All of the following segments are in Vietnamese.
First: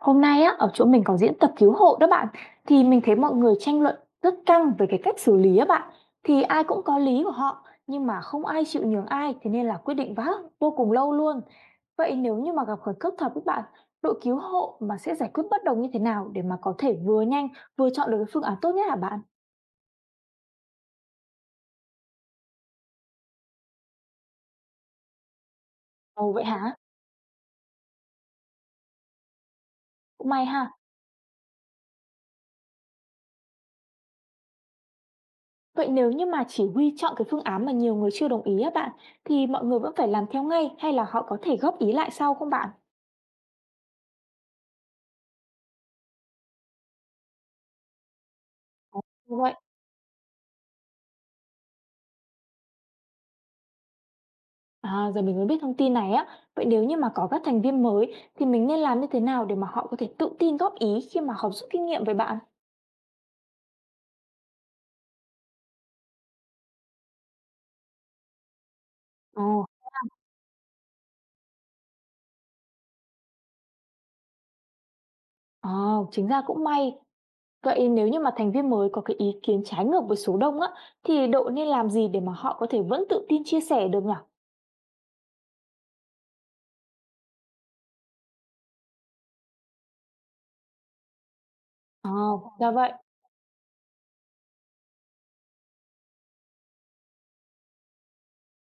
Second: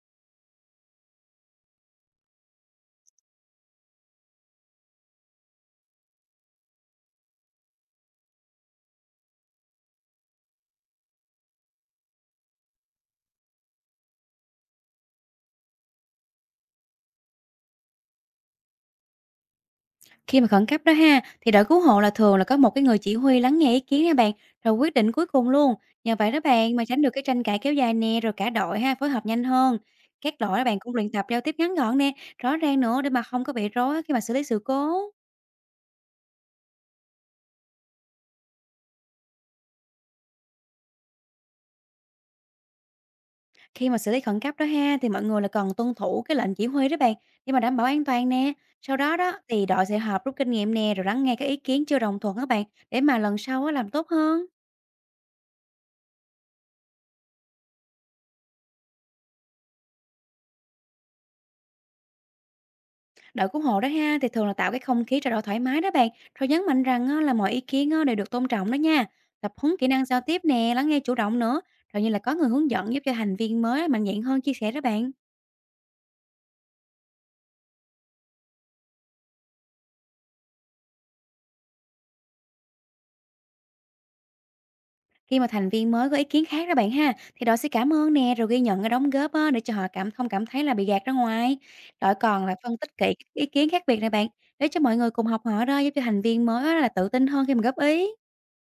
Hôm nay á, ở chỗ mình có diễn tập cứu hộ đó bạn, thì mình thấy mọi người tranh luận rất căng về cái cách xử lý á bạn. Thì ai cũng có lý của họ, nhưng mà không ai chịu nhường ai, thế nên là quyết định vã vô cùng lâu luôn. Vậy nếu như mà gặp khẩn cấp thật các bạn, đội cứu hộ mà sẽ giải quyết bất đồng như thế nào để mà có thể vừa nhanh vừa chọn được cái phương án tốt nhất hả bạn? Khi mà khẩn cấp đó ha, thì đội cứu hộ là thường là có một cái người chỉ huy lắng nghe ý kiến nha bạn, rồi quyết định cuối cùng luôn. Nhờ vậy Ồ đó vậy hả? bạn mà tránh được cái tranh cãi kéo dài nè, rồi cả đội ha phối hợp nhanh hơn. Cũng Các may đội đó ha. bạn cũng luyện tập giao tiếp ngắn gọn nè, rõ ràng nữa để mà không có bị rối khi mà xử lý sự cố. Vậy nếu như mà chỉ huy chọn cái phương án mà nhiều người chưa đồng ý á bạn, thì mọi người vẫn phải làm theo ngay hay là họ có thể góp ý lại sau không bạn? Khi mà xử lý khẩn cấp đó ha, thì mọi người là cần tuân thủ cái lệnh chỉ huy đó bạn, để mà đảm bảo an toàn nè. Sau Ồ, đó đó vậy thì đội sẽ họp rút kinh nghiệm nè, rồi lắng nghe các ý kiến chưa đồng thuận các bạn, để mà lần sau á làm tốt hơn. à, giờ mình mới biết thông tin này á. Vậy nếu như mà có các thành viên mới thì mình nên làm như thế nào để mà họ có thể tự tin góp ý khi mà học rút kinh nghiệm với bạn? Đội cứu hộ đó ha thì thường là tạo cái không khí trao đổi thoải mái đó bạn, rồi nhấn mạnh rằng á, là mọi ý kiến á, đều được tôn trọng đó nha. Tập Ồ, huấn kỹ năng giao tiếp nè, lắng nghe chủ động nữa, rồi như là có người hướng dẫn giúp cho thành viên mới mạnh dạn hơn chia sẻ đó bạn. à, chính ra cũng may. Vậy nếu như mà thành viên mới có cái ý kiến trái ngược với số đông á, thì đội nên làm gì để mà họ có thể vẫn tự tin chia sẻ được nhỉ? Khi mà thành viên mới có ý kiến khác đó bạn ha, thì đội sẽ cảm ơn nè, rồi ghi nhận cái đóng góp á, để cho họ không cảm thấy là bị gạt ra ngoài. Đội còn Ồ, là ra phân tích vậy. kỹ các ý kiến khác biệt này bạn, để cho mọi người cùng học hỏi đó, giúp cho thành viên mới á, là tự tin hơn khi mà góp ý.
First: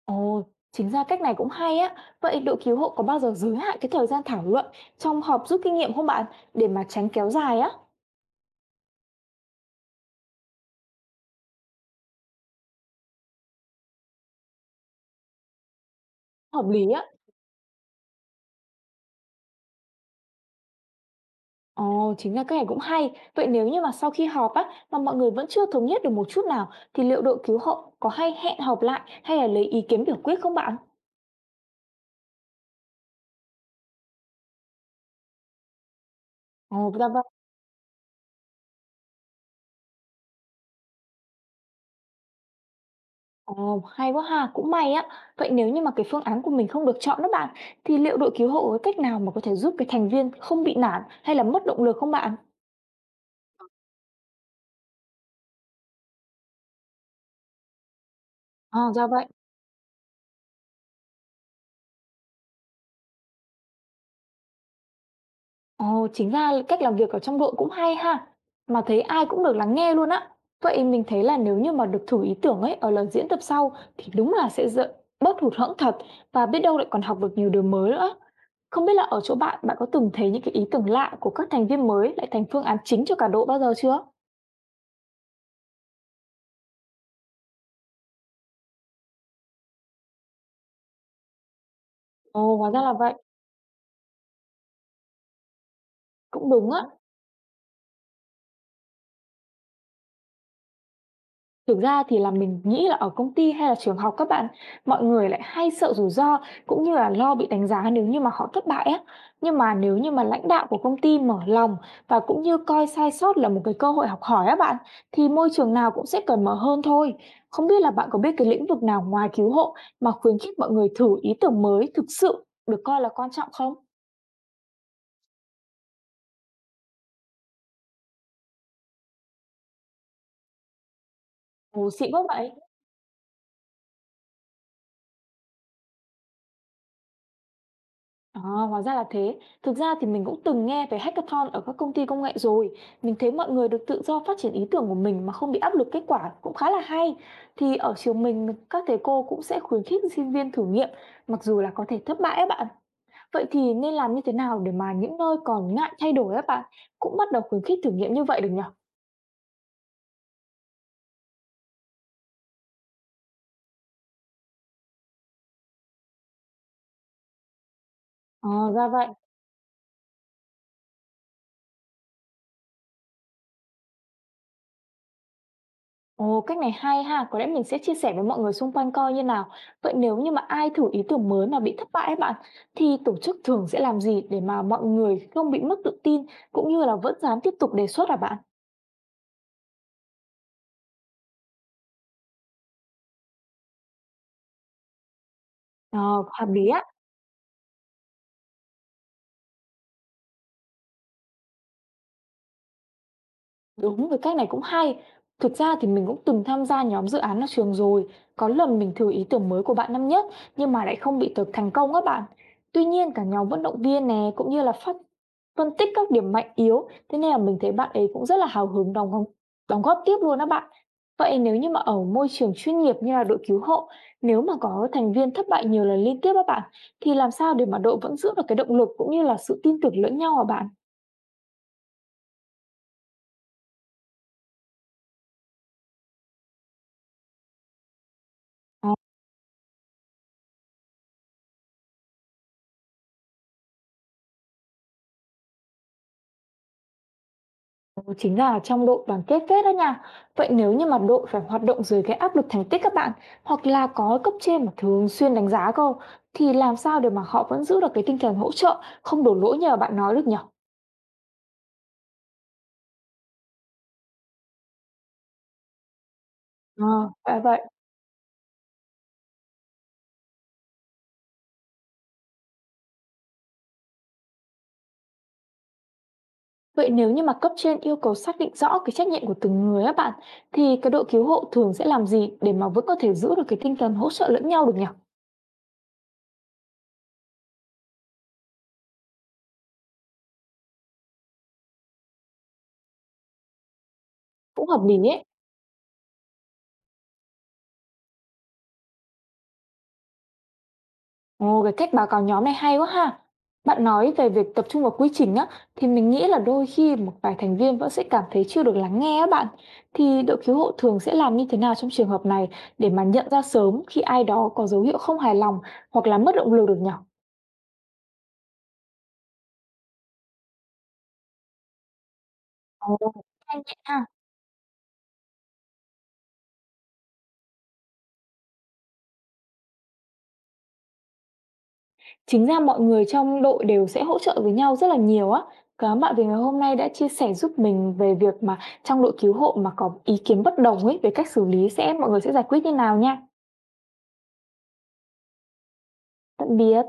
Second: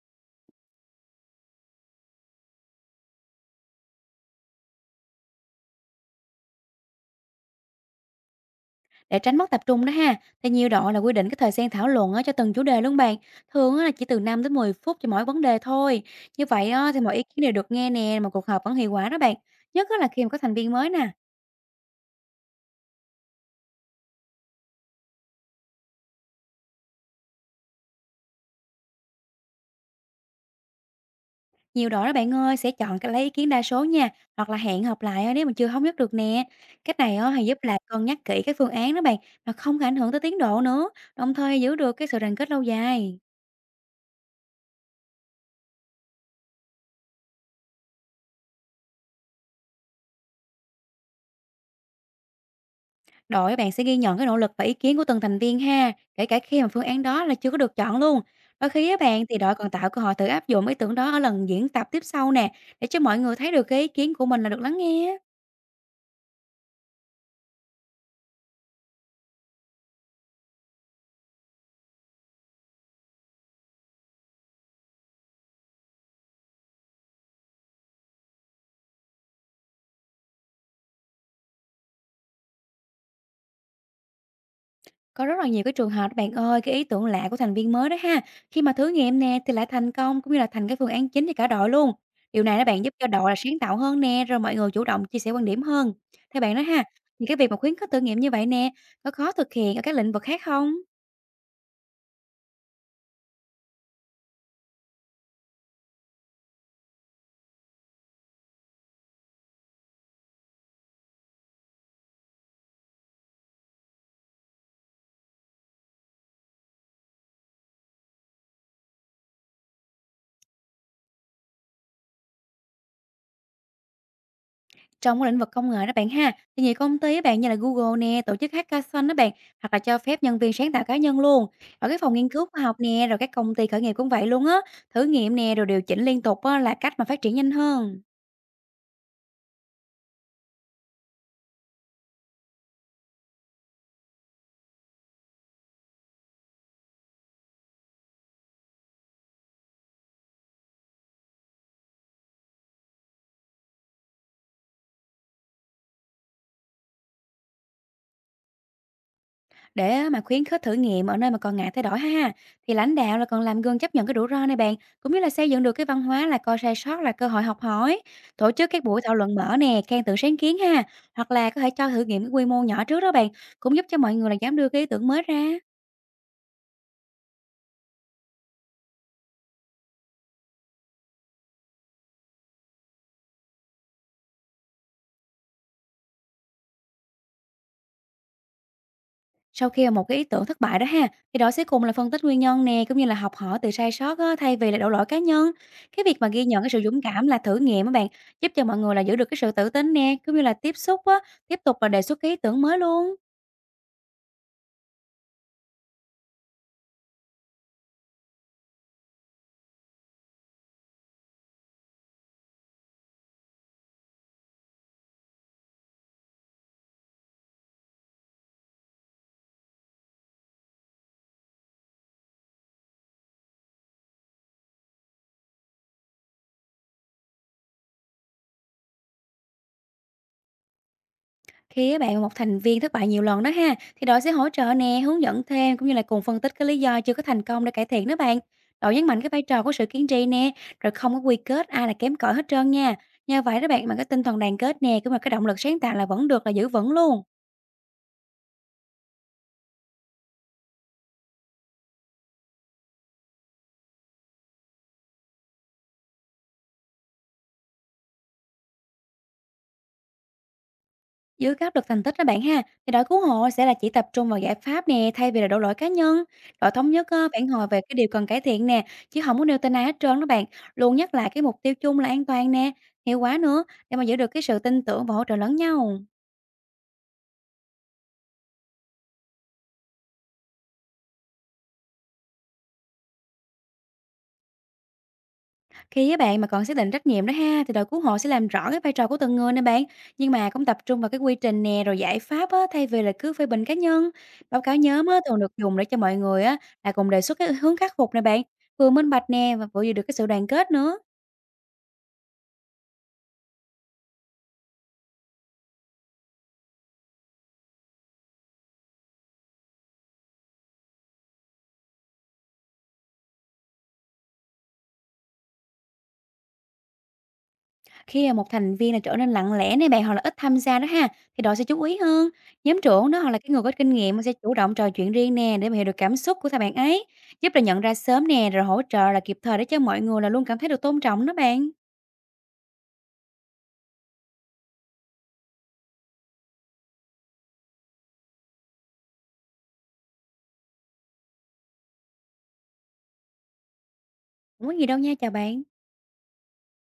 Ồ, chính ra cách này cũng hay á. Vậy đội cứu hộ có bao giờ giới hạn cái thời gian thảo luận trong họp rút kinh nghiệm không bạn? Để mà tránh kéo dài á, Để tránh mất tập trung đó ha, thì nhiều đội là quy định cái thời gian thảo luận á, cho từng chủ đề luôn bạn. Thường á, là chỉ từ 5 đến 10 phút cho mỗi vấn đề thôi. Như hợp vậy lý á, thì á. mọi ý kiến đều được nghe nè, mà cuộc họp vẫn hiệu quả đó bạn. Nhất á, là khi mà có thành viên mới nè. Ồ, chính là cái này cũng hay. Vậy nếu như mà sau khi họp á, mà mọi người vẫn chưa thống nhất được một chút nào, thì liệu đội cứu hộ có hay hẹn họp lại hay là lấy ý kiến biểu quyết không bạn? Nhiều đội đó bạn ơi sẽ chọn cái lấy ý kiến đa số nha, hoặc là hẹn họp lại á, nếu mà chưa thống nhất được nè. Ồ, Cách ra này vậy. á, thì giúp là cân nhắc kỹ cái phương án đó bạn, mà không có ảnh hưởng tới tiến độ nữa, đồng thời giữ được cái sự đoàn kết lâu dài. Ồ, hay quá ha, cũng may á. Vậy nếu như mà cái phương án của mình không được chọn đó bạn, thì liệu đội cứu hộ có cách nào mà có thể giúp cái thành viên không bị nản hay là mất động lực không bạn? Đội bạn sẽ ghi nhận cái nỗ lực và ý kiến của từng thành viên ha, kể cả khi mà phương án đó là chưa có được chọn luôn. Đôi khi À, á ra bạn vậy. thì đội còn tạo cơ hội thử áp dụng ý tưởng đó ở lần diễn tập tiếp sau nè, để cho mọi người thấy được cái ý kiến của mình là được lắng nghe. Á. Ồ, chính ra là cách làm việc ở trong đội cũng hay ha, mà thấy ai cũng được lắng nghe luôn á. Vậy mình thấy là nếu như mà được thử ý tưởng ấy ở lần diễn tập sau thì đúng là sẽ dỡ bớt hụt hẫng thật và biết đâu lại còn học được nhiều điều mới nữa. Không biết là ở chỗ bạn, bạn có từng thấy những cái ý tưởng lạ của các thành viên mới lại thành phương án chính cho cả đội bao giờ chưa? Có rất là nhiều cái trường hợp đó bạn ơi, cái ý tưởng lạ của thành viên mới đó ha. Khi mà thử nghiệm nè thì lại thành công cũng như là thành cái phương án chính cho cả đội luôn. Điều Ồ, này đó hóa ra bạn là giúp cho vậy, đội là sáng tạo hơn nè, rồi mọi người chủ động chia sẻ quan điểm hơn. Theo cũng bạn đó đúng á. ha, thì cái việc mà khuyến khích thử nghiệm như vậy nè, có khó thực hiện ở các lĩnh vực khác không? Thực ra thì là mình nghĩ là ở công ty hay là trường học các bạn, mọi người lại hay sợ rủi ro cũng như là lo bị đánh giá nếu như mà họ thất bại á. Nhưng mà nếu như mà lãnh đạo của công ty mở lòng và cũng như coi sai sót là một cái cơ hội học hỏi á bạn, thì môi trường nào cũng sẽ cởi mở hơn thôi. Không biết là bạn có biết cái lĩnh vực nào ngoài cứu hộ mà khuyến khích mọi người thử ý tưởng mới thực sự được coi là quan trọng không? Trong cái lĩnh vực công nghệ đó bạn ha, thì nhiều công ty á bạn như là Google nè, tổ chức hackathon đó bạn, hoặc là cho phép nhân viên sáng tạo cá nhân luôn. Ồ, Ở cái xịn phòng quá nghiên cứu vậy! khoa học nè, rồi các công ty khởi nghiệp cũng vậy luôn á, thử nghiệm nè, rồi điều chỉnh liên tục á, là cách mà phát triển nhanh hơn. À, hóa ra là thế. Thực ra thì mình cũng từng nghe về hackathon ở các công ty công nghệ rồi. Mình thấy mọi người được tự do phát triển ý tưởng của mình mà không bị áp lực kết quả cũng khá là hay. Thì ở trường mình, các thầy cô cũng sẽ khuyến khích sinh viên thử nghiệm, mặc dù là có thể thất bại ấy bạn. Vậy thì nên làm như thế nào để mà những nơi còn ngại thay đổi ấy bạn cũng bắt đầu khuyến khích thử nghiệm như vậy được nhỉ? Để á mà khuyến khích thử nghiệm ở nơi mà còn ngại thay đổi ha, thì lãnh đạo là còn làm gương chấp nhận cái rủi ro này bạn, cũng như là xây dựng được cái văn hóa là coi sai sót là cơ hội học hỏi. Tổ À, chức các ra buổi vậy. thảo luận mở nè, khen thưởng sáng kiến ha, hoặc là có thể cho thử nghiệm cái quy mô nhỏ trước đó bạn, cũng giúp cho mọi người là dám đưa cái ý tưởng mới ra. Ồ, cách này hay ha, có lẽ mình sẽ chia sẻ với mọi người xung quanh coi như nào. Vậy nếu như mà ai thử ý tưởng mới mà bị thất bại ấy bạn, thì tổ chức thường sẽ làm gì để mà mọi người không bị mất tự tin cũng như là vẫn dám tiếp tục đề xuất à bạn? Sau khi mà một cái ý tưởng thất bại đó ha, thì đội sẽ cùng là phân tích nguyên nhân nè, cũng như là học hỏi từ sai sót á, thay vì là đổ lỗi cá nhân. Ờ, Cái việc mà ghi hợp nhận lý cái á. sự dũng cảm là thử nghiệm các bạn, giúp cho mọi người là giữ được cái sự tự tin nè, cũng như là tiếp tục là đề xuất cái ý tưởng mới luôn. Đúng rồi, cách này cũng hay. Thực ra thì mình cũng từng tham gia nhóm dự án ở trường rồi. Có lần mình thử ý tưởng mới của bạn năm nhất nhưng mà lại không bị thực thành công các bạn. Tuy nhiên cả nhóm vận động viên này cũng như là phát phân tích các điểm mạnh yếu. Thế nên là mình thấy bạn ấy cũng rất là hào hứng đóng góp tiếp luôn đó bạn. Vậy nếu như mà ở môi trường chuyên nghiệp như là đội cứu hộ, nếu mà có thành viên thất bại nhiều lần liên tiếp các bạn, thì làm sao để mà đội vẫn giữ được cái động lực cũng như là sự tin tưởng lẫn nhau hả bạn? Khi các bạn một thành viên thất bại nhiều lần đó ha, thì đội sẽ hỗ trợ nè, hướng dẫn thêm cũng như là cùng phân tích cái lý do chưa có thành công để cải thiện đó bạn. Đội nhấn mạnh cái vai trò của sự kiên trì nè, rồi không có quy kết ai là kém cỏi hết trơn nha. Nhờ vậy đó bạn mà cái tinh thần đoàn kết nè, cũng như là cái động lực sáng tạo là vẫn được là giữ vững luôn. Ừ, chính là trong đội đoàn kết phết đó nha. Vậy nếu như mà đội phải hoạt động dưới cái áp lực thành tích các bạn hoặc là có cấp trên mà thường xuyên đánh giá cơ, thì làm sao để mà họ vẫn giữ được cái tinh thần hỗ trợ không đổ lỗi như là bạn nói được nhỉ? Dưới cái được thành tích đó bạn ha, thì đội cứu hộ sẽ là chỉ tập trung vào giải pháp nè, thay vì là đổ lỗi cá nhân. Đội Ờ, thống nhất à, á, phải phản vậy. hồi về cái điều cần cải thiện nè, chứ không có nêu tên ai hết trơn đó bạn. Luôn nhắc lại cái mục tiêu chung là an toàn nè, hiệu quả nữa, để mà giữ được cái sự tin tưởng và hỗ trợ lẫn nhau. Vậy nếu như mà cấp trên yêu cầu xác định rõ cái trách nhiệm của từng người á bạn, thì cái đội cứu hộ thường sẽ làm gì để mà vẫn có thể giữ được cái tinh thần hỗ trợ lẫn nhau được nhỉ? Khi á bạn mà còn xác định trách nhiệm đó ha, thì đội cứu hộ sẽ làm rõ cái vai trò của từng người nè bạn, nhưng mà cũng tập trung vào cái quy trình nè, rồi giải pháp á, thay vì là cứ phê bình cá nhân. Báo Cũng cáo hợp lý nhóm á, ấy. thường được dùng để cho mọi người á là cùng đề xuất cái hướng khắc phục nè bạn, vừa minh bạch nè và vừa giữ được cái sự đoàn kết nữa. Ồ, cái cách báo cáo nhóm này hay quá ha. Bạn nói về việc tập trung vào quy trình á, thì mình nghĩ là đôi khi một vài thành viên vẫn sẽ cảm thấy chưa được lắng nghe á bạn. Thì đội cứu hộ thường sẽ làm như thế nào trong trường hợp này để mà nhận ra sớm khi ai đó có dấu hiệu không hài lòng hoặc là mất động lực được nhỉ? Khi mà một thành viên là trở nên lặng lẽ nè bạn, hoặc là ít tham gia đó ha, thì đội sẽ chú ý hơn. Nhóm Ồ, trưởng đó hoặc là cái hay người có nhẹ kinh ha. nghiệm sẽ chủ động trò chuyện riêng nè, để mà hiểu được cảm xúc của thằng bạn ấy, giúp là nhận ra sớm nè, rồi hỗ trợ là kịp thời để cho mọi người là luôn cảm thấy được tôn trọng đó bạn. Chính ra mọi người trong đội đều sẽ hỗ trợ với nhau rất là nhiều á. Cảm ơn bạn vì ngày hôm nay đã chia sẻ giúp mình về việc mà trong đội cứu hộ mà có ý kiến bất đồng ấy về cách xử lý sẽ mọi người sẽ giải quyết như nào nha. Hổng có gì đâu nha, chào bạn. Tạm biệt.